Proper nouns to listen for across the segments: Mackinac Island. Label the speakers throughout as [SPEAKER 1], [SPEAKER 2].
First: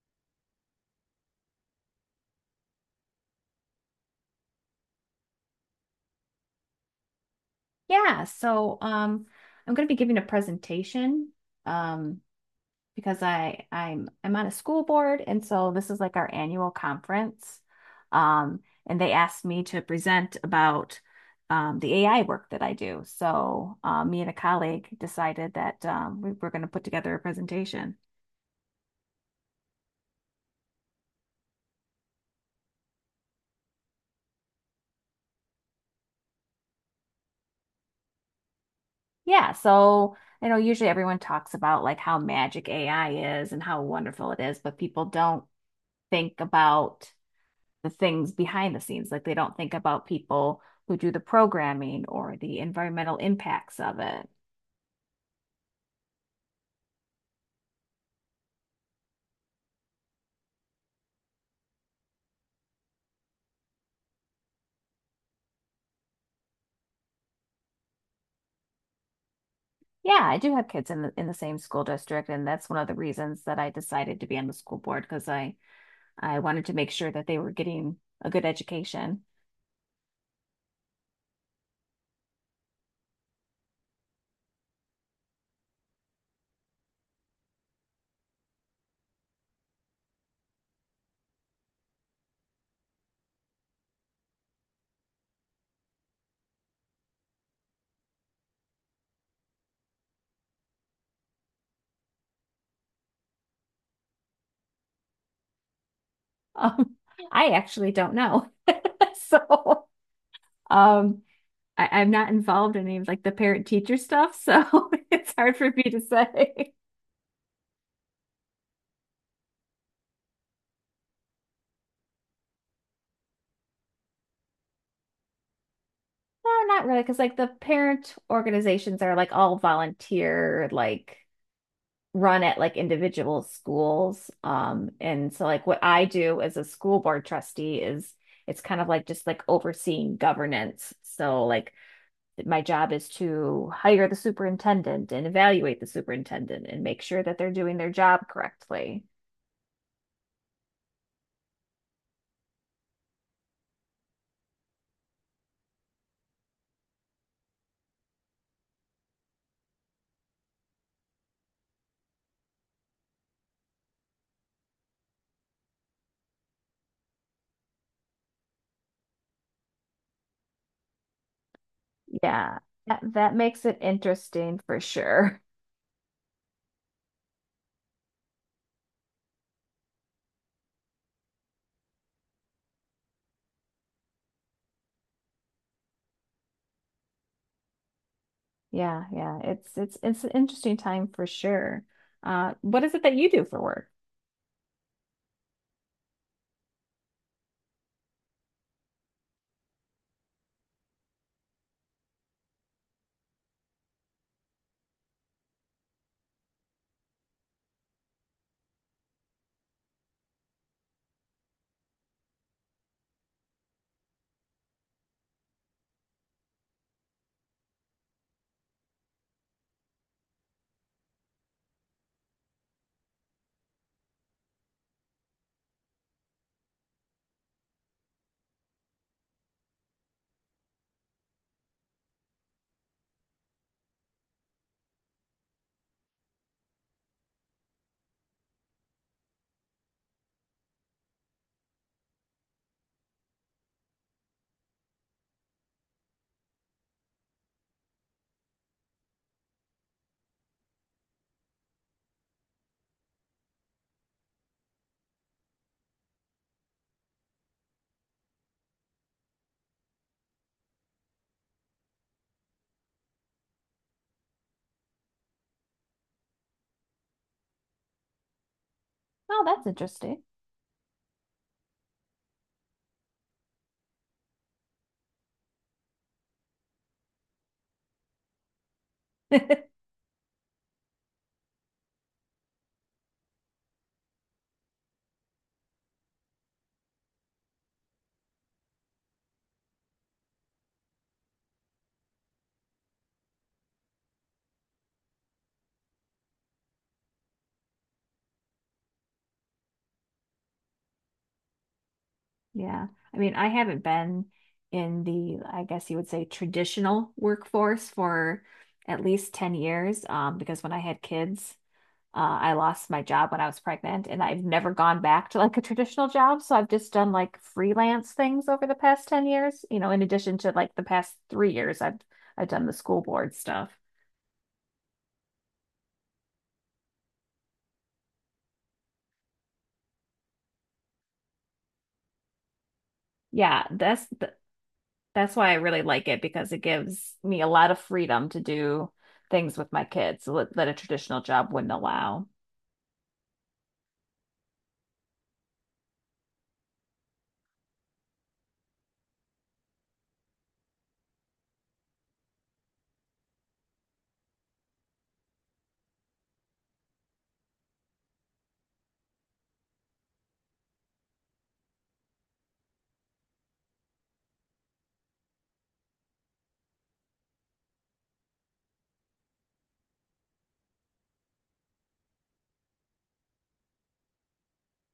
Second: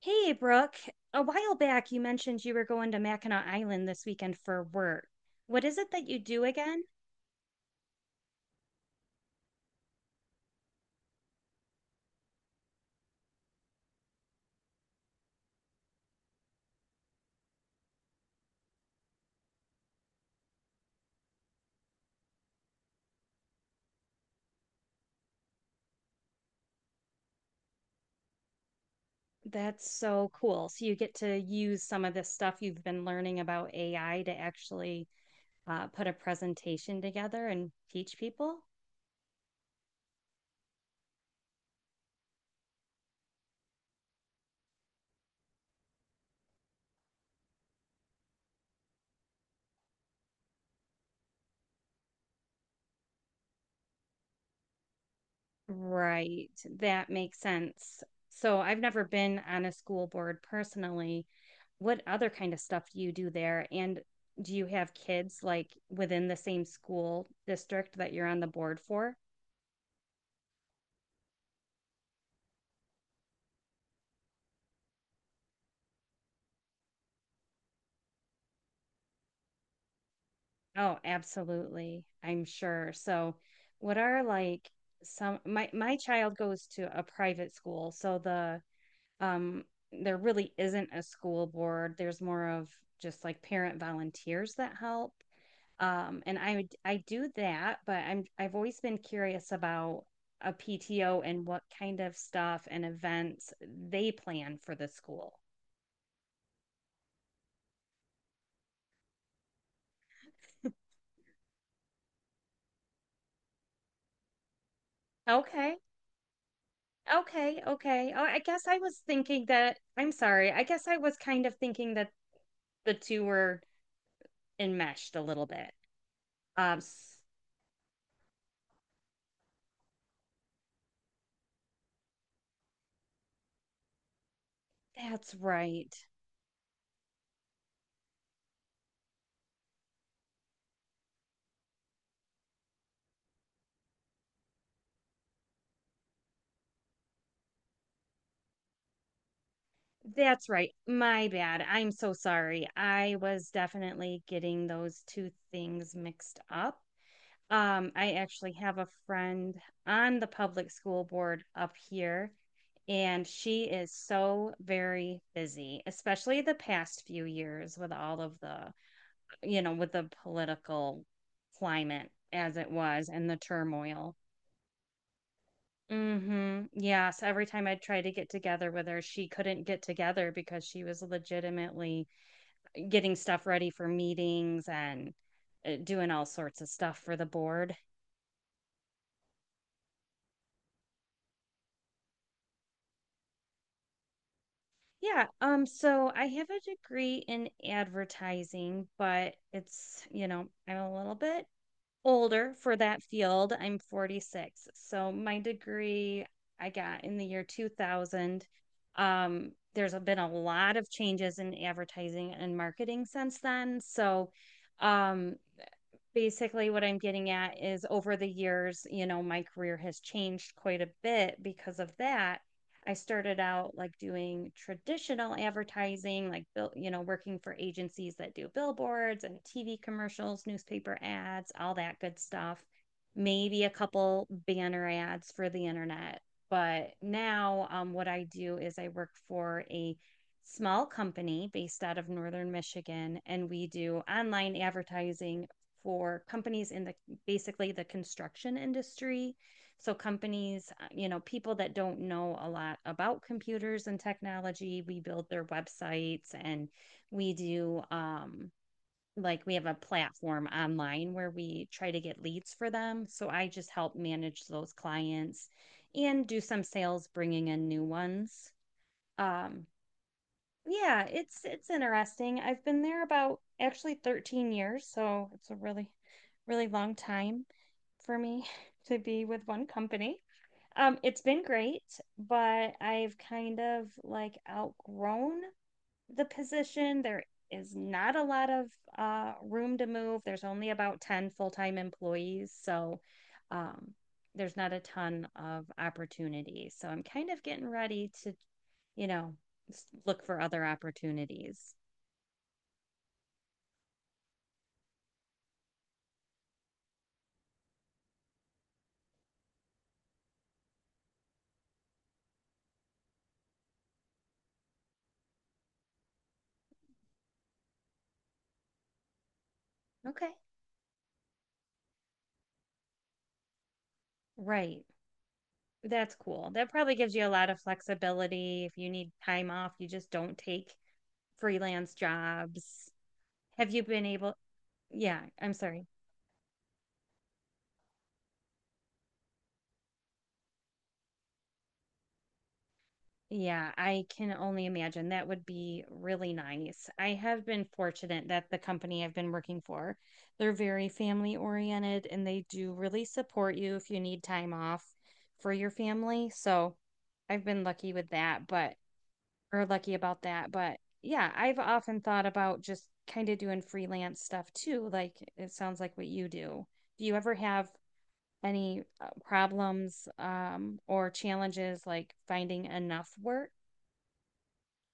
[SPEAKER 1] Hey, Brooke. A while back, you mentioned you were going to Mackinac Island this weekend for work. What is it that you do again?
[SPEAKER 2] Yeah, I'm going to be giving a presentation um, because I'm on a school board, and so this is like our annual conference. um, and they asked me to present about the AI work that I do. So me and a colleague decided that we were going to put together a presentation.
[SPEAKER 1] That's so cool. So you get to use some of this stuff you've been learning about AI to actually put a presentation together and teach people?
[SPEAKER 2] Yeah, so I know usually everyone talks about like how magic AI is and how wonderful it is, but people don't think about the things behind the scenes. Like they don't think about people who do the programming or the environmental impacts of it.
[SPEAKER 1] Right. That makes sense. So I've never been on a school board personally. What other kind of stuff do you do there? And do you have kids like within the same school district that you're on the board for?
[SPEAKER 2] Yeah, I do have kids in the same school district, and that's one of the reasons that I decided to be on the school board because I wanted to make sure that they were getting a good education.
[SPEAKER 1] Oh, absolutely. I'm sure. So, what are like some my child goes to a private school, so the um there really isn't a school board. There's more of just like parent volunteers that help. I do that, but I've always been curious about a PTO and what kind of stuff and events they plan for the school.
[SPEAKER 2] Um, I actually don't know. so um, I'm not involved in any of like the parent teacher stuff, so it's hard for
[SPEAKER 1] Okay.
[SPEAKER 2] me to say.
[SPEAKER 1] Okay. Oh, I guess I was thinking that, I'm sorry. I guess I was kind of thinking that the two were enmeshed a little bit.
[SPEAKER 2] No,
[SPEAKER 1] Um,
[SPEAKER 2] not really, because
[SPEAKER 1] s-
[SPEAKER 2] like the parent organizations are like all volunteer, like run at like individual schools. And
[SPEAKER 1] that's
[SPEAKER 2] so like what
[SPEAKER 1] right.
[SPEAKER 2] I do as a school board trustee is it's kind of like just like overseeing governance. So like my job is to hire the superintendent and evaluate the superintendent and make sure that they're doing their job correctly.
[SPEAKER 1] That's right. My bad. I'm so sorry. I was definitely getting those two things mixed up. I actually have a friend on the public school board up here, and she is so very busy, especially the past few years with all of the with the political climate as
[SPEAKER 2] Yeah,
[SPEAKER 1] it was and
[SPEAKER 2] that
[SPEAKER 1] the
[SPEAKER 2] makes it
[SPEAKER 1] turmoil.
[SPEAKER 2] interesting for sure.
[SPEAKER 1] Mm-hmm. Yes. Every time I tried to get together with her, she couldn't get together because she was legitimately getting stuff ready for meetings and doing all sorts of stuff for the board.
[SPEAKER 2] Yeah, yeah. It's an interesting time for sure. What is it that you do for work?
[SPEAKER 1] Yeah. So I have a degree in advertising, but it's, you know, I'm a little bit older for that field. I'm 46. So my degree I got in the year 2000. There's been a lot of changes in advertising and marketing since then. So um, basically what I'm getting at is over the years, you know, my career has changed quite a bit because of that. I started out like doing traditional advertising, like you know, working for agencies that do billboards and TV commercials, newspaper ads, all that good stuff. Maybe a couple banner ads for the internet. But now, what I do is I work for a small company based out of Northern Michigan, and we do online advertising for companies in the basically the construction industry. So companies, you know, people that don't know a lot about computers and technology, we build their websites and we do like we have a platform online where we try to get leads for them. So I just help manage those clients and do some sales bringing in new ones.
[SPEAKER 2] Oh,
[SPEAKER 1] Um
[SPEAKER 2] that's interesting.
[SPEAKER 1] yeah, it's interesting. I've been there about actually 13 years, so it's a really, really long time for me to be with one company. It's been great, but I've kind of like outgrown the position. There is not a lot of room to move. There's only about 10 full time employees. So um, there's not a ton of opportunity. So I'm kind of getting ready to, you know, look for other opportunities.
[SPEAKER 2] Yeah, I mean, I haven't been in the, I guess you would say, traditional workforce for at least 10 years, because when I had kids, I lost my job when I was pregnant, and I've never gone back to like a traditional job. So I've just done like freelance things over the past 10 years, you know, in
[SPEAKER 1] Okay.
[SPEAKER 2] addition to like the past 3 years, I've done the school board stuff.
[SPEAKER 1] Right. That's cool. That probably gives you a lot of flexibility. If you need time off, you just don't take freelance jobs.
[SPEAKER 2] Yeah,
[SPEAKER 1] Have you been
[SPEAKER 2] that's
[SPEAKER 1] able? Yeah,
[SPEAKER 2] That's why
[SPEAKER 1] I'm
[SPEAKER 2] I really
[SPEAKER 1] sorry.
[SPEAKER 2] like it because it gives me a lot of freedom to do things with my kids that a traditional job wouldn't allow.
[SPEAKER 1] Yeah, I can only imagine. That would be really nice. I have been fortunate that the company I've been working for, they're very family oriented and they do really support you if you need time off for your family. So I've been lucky with that, but or lucky about that. But yeah, I've often thought about just kind of doing freelance stuff too. Like it sounds like what you do. Do you ever have any problems or challenges like finding enough work?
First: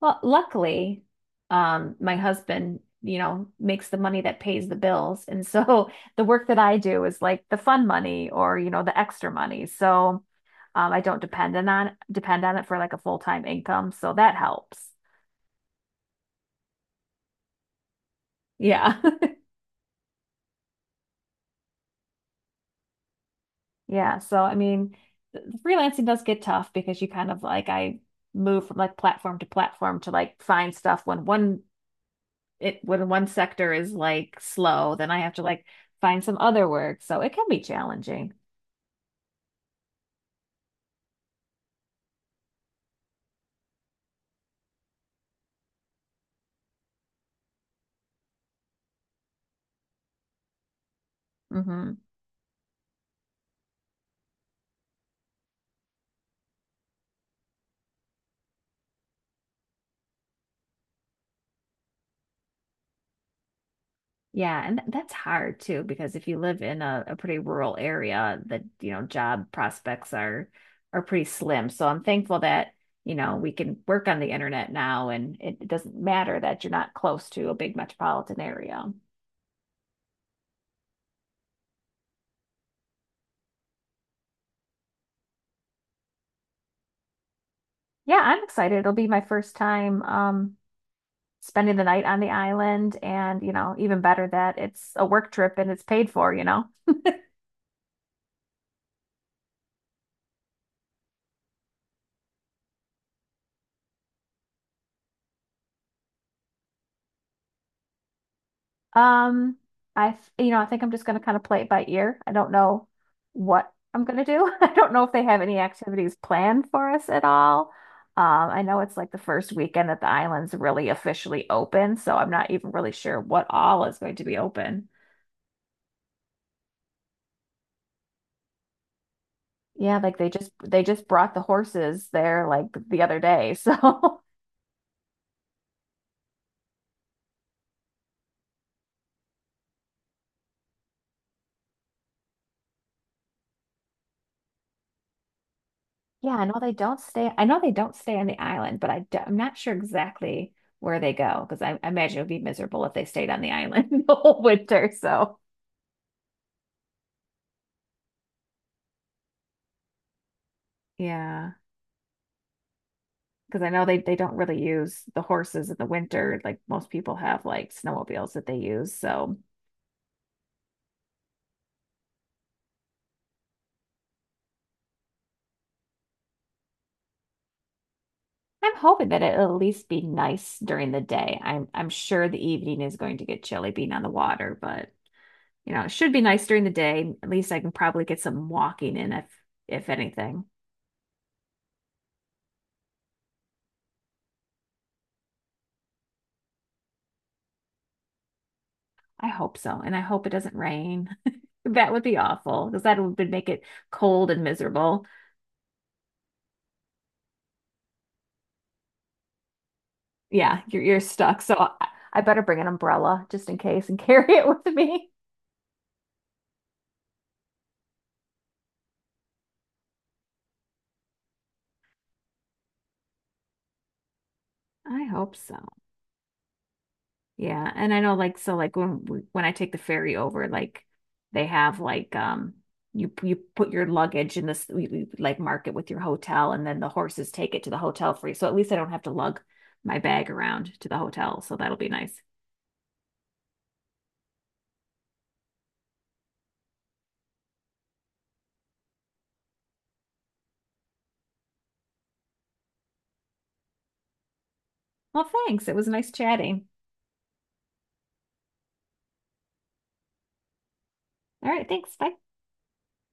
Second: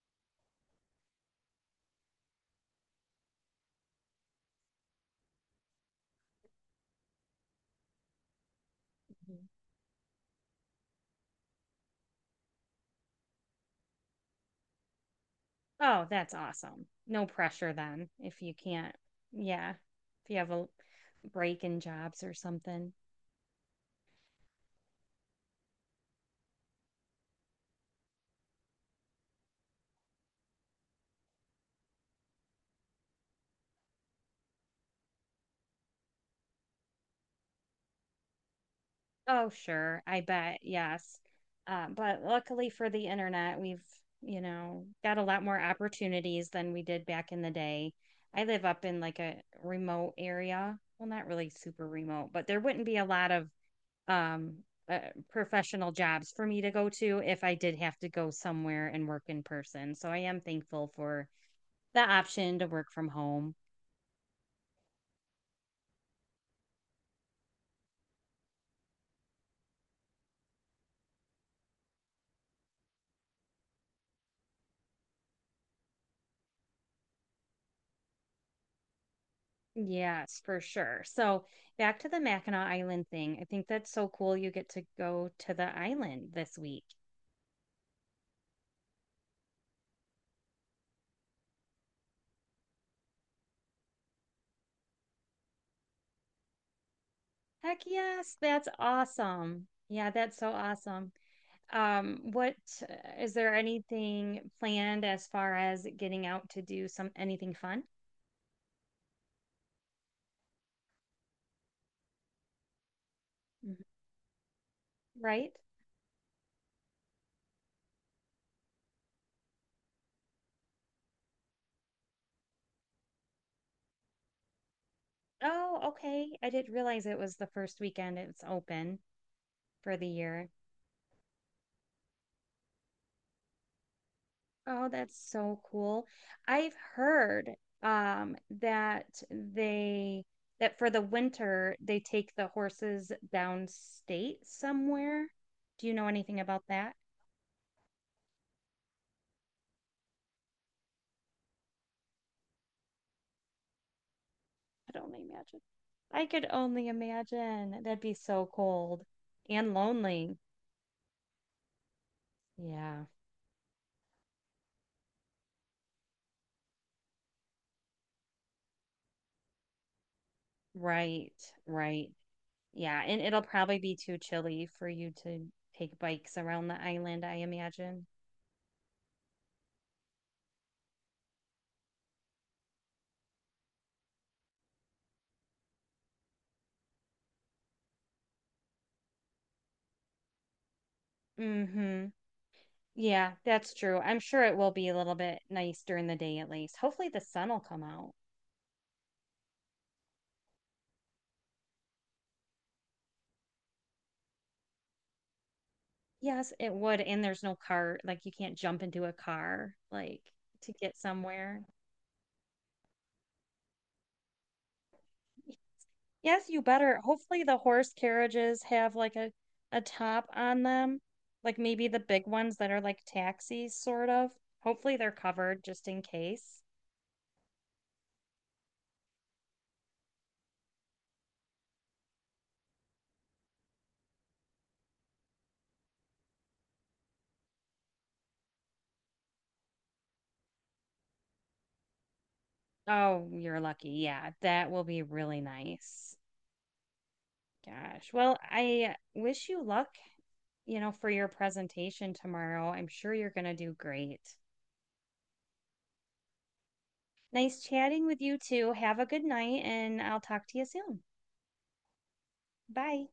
[SPEAKER 2] Well, luckily, my husband, you know, makes the money that pays the bills. And so the work that I do is like the fun money or, you know, the extra money. So I don't depend on it for like a full-time income. So that helps.
[SPEAKER 1] Oh, that's awesome. No pressure then if you can't.
[SPEAKER 2] Yeah.
[SPEAKER 1] Yeah. If you have a break in jobs or something.
[SPEAKER 2] Yeah, so I mean, freelancing does get tough because you kind of like I move from like platform to platform to like find stuff when one it when one sector is like slow, then I have to like find some other work. So it can be challenging.
[SPEAKER 1] Oh, sure. I bet. Yes. But luckily for the internet, we've, you know, got a lot more opportunities than we did back in the day. I live up in like a remote area. Well, not really super
[SPEAKER 2] hmm
[SPEAKER 1] remote, but there wouldn't be a lot of um, uh, professional jobs for me to go to if I did have to go somewhere and work in person. So I am thankful for the option to work from home.
[SPEAKER 2] Yeah, and that's hard too because if you live in a pretty rural area, the you know job prospects are pretty slim. So I'm thankful that you know we can work on the internet now, and it doesn't matter that you're not close to a big metropolitan area.
[SPEAKER 1] Yes, for sure. So back to the Mackinac Island thing. I think that's so cool. You get to go to the island this week.
[SPEAKER 2] Yeah, I'm excited. It'll be my first time spending the night on the island and, you know, even better that it's a work trip and it's paid for, you know.
[SPEAKER 1] Heck yes, that's awesome. Yeah, that's so awesome. What is there anything planned as far as getting out to do some anything fun?
[SPEAKER 2] Um you know, I think I'm just going to kind of play it by ear. I don't know what
[SPEAKER 1] Mhm.
[SPEAKER 2] I'm going to do. I don't know if they have
[SPEAKER 1] Right?
[SPEAKER 2] any activities planned for us at all. Um I know it's like the first weekend that the island's really officially open, so I'm not even really sure what all is going to be open.
[SPEAKER 1] Oh, okay. I didn't realize it was the first weekend it's open for
[SPEAKER 2] Yeah,
[SPEAKER 1] the
[SPEAKER 2] like
[SPEAKER 1] year.
[SPEAKER 2] they just brought the horses there like the other day, so
[SPEAKER 1] Oh, that's so cool. I've heard that they that for the winter they take the horses downstate somewhere. Do you know
[SPEAKER 2] Yeah,
[SPEAKER 1] anything
[SPEAKER 2] I know
[SPEAKER 1] about
[SPEAKER 2] they
[SPEAKER 1] that?
[SPEAKER 2] don't stay. I know they don't stay on the island, but I'm not sure exactly where they go because I imagine it would be miserable if they stayed on the island the whole winter.
[SPEAKER 1] I could only
[SPEAKER 2] So
[SPEAKER 1] imagine. I could only imagine. That'd be so cold and lonely.
[SPEAKER 2] yeah,
[SPEAKER 1] Yeah,
[SPEAKER 2] because I know they don't really use the horses in the winter. Like most people have like snowmobiles that they use. So
[SPEAKER 1] right, right. Yeah, and it'll probably be too chilly for you to take bikes around the island, I imagine.
[SPEAKER 2] I'm hoping that it'll at least be nice during the day. I'm sure the evening is going to get chilly being on the water, but you know, it should be nice during the day. At least I can probably get some walking in if anything.
[SPEAKER 1] Mm-hmm. Yeah, that's true. I'm sure it will be a little bit nice during the day at least. Hopefully the sun will come out.
[SPEAKER 2] I hope so. And I hope it doesn't rain. That would be awful because that would make it cold and miserable.
[SPEAKER 1] Yes, it would. And there's no car, like you can't jump into a car like
[SPEAKER 2] Yeah,
[SPEAKER 1] to get
[SPEAKER 2] you're stuck. So
[SPEAKER 1] somewhere.
[SPEAKER 2] I, I better bring an umbrella just in case and carry it with me.
[SPEAKER 1] Yes, you better. Hopefully the horse carriages have like a top on them. Like maybe the big ones that are like taxis sort of. Hopefully
[SPEAKER 2] I
[SPEAKER 1] they're
[SPEAKER 2] hope
[SPEAKER 1] covered
[SPEAKER 2] so.
[SPEAKER 1] just in case.
[SPEAKER 2] Yeah, and I know like when I take the ferry over, like they have like you put your luggage in this like mark it with your hotel and then the horses take it to the hotel for you. So at least I don't have to lug my bag around to the hotel. So that'll be nice.
[SPEAKER 1] Oh, you're lucky. Yeah, that will be really nice. Gosh. Well, I wish you luck you know, for your presentation tomorrow. I'm sure you're going to do great.
[SPEAKER 2] Well, thanks. It was nice chatting.
[SPEAKER 1] Nice chatting with you too. Have a good night, and I'll talk to you soon.
[SPEAKER 2] All right, thanks. Bye.
[SPEAKER 1] Bye.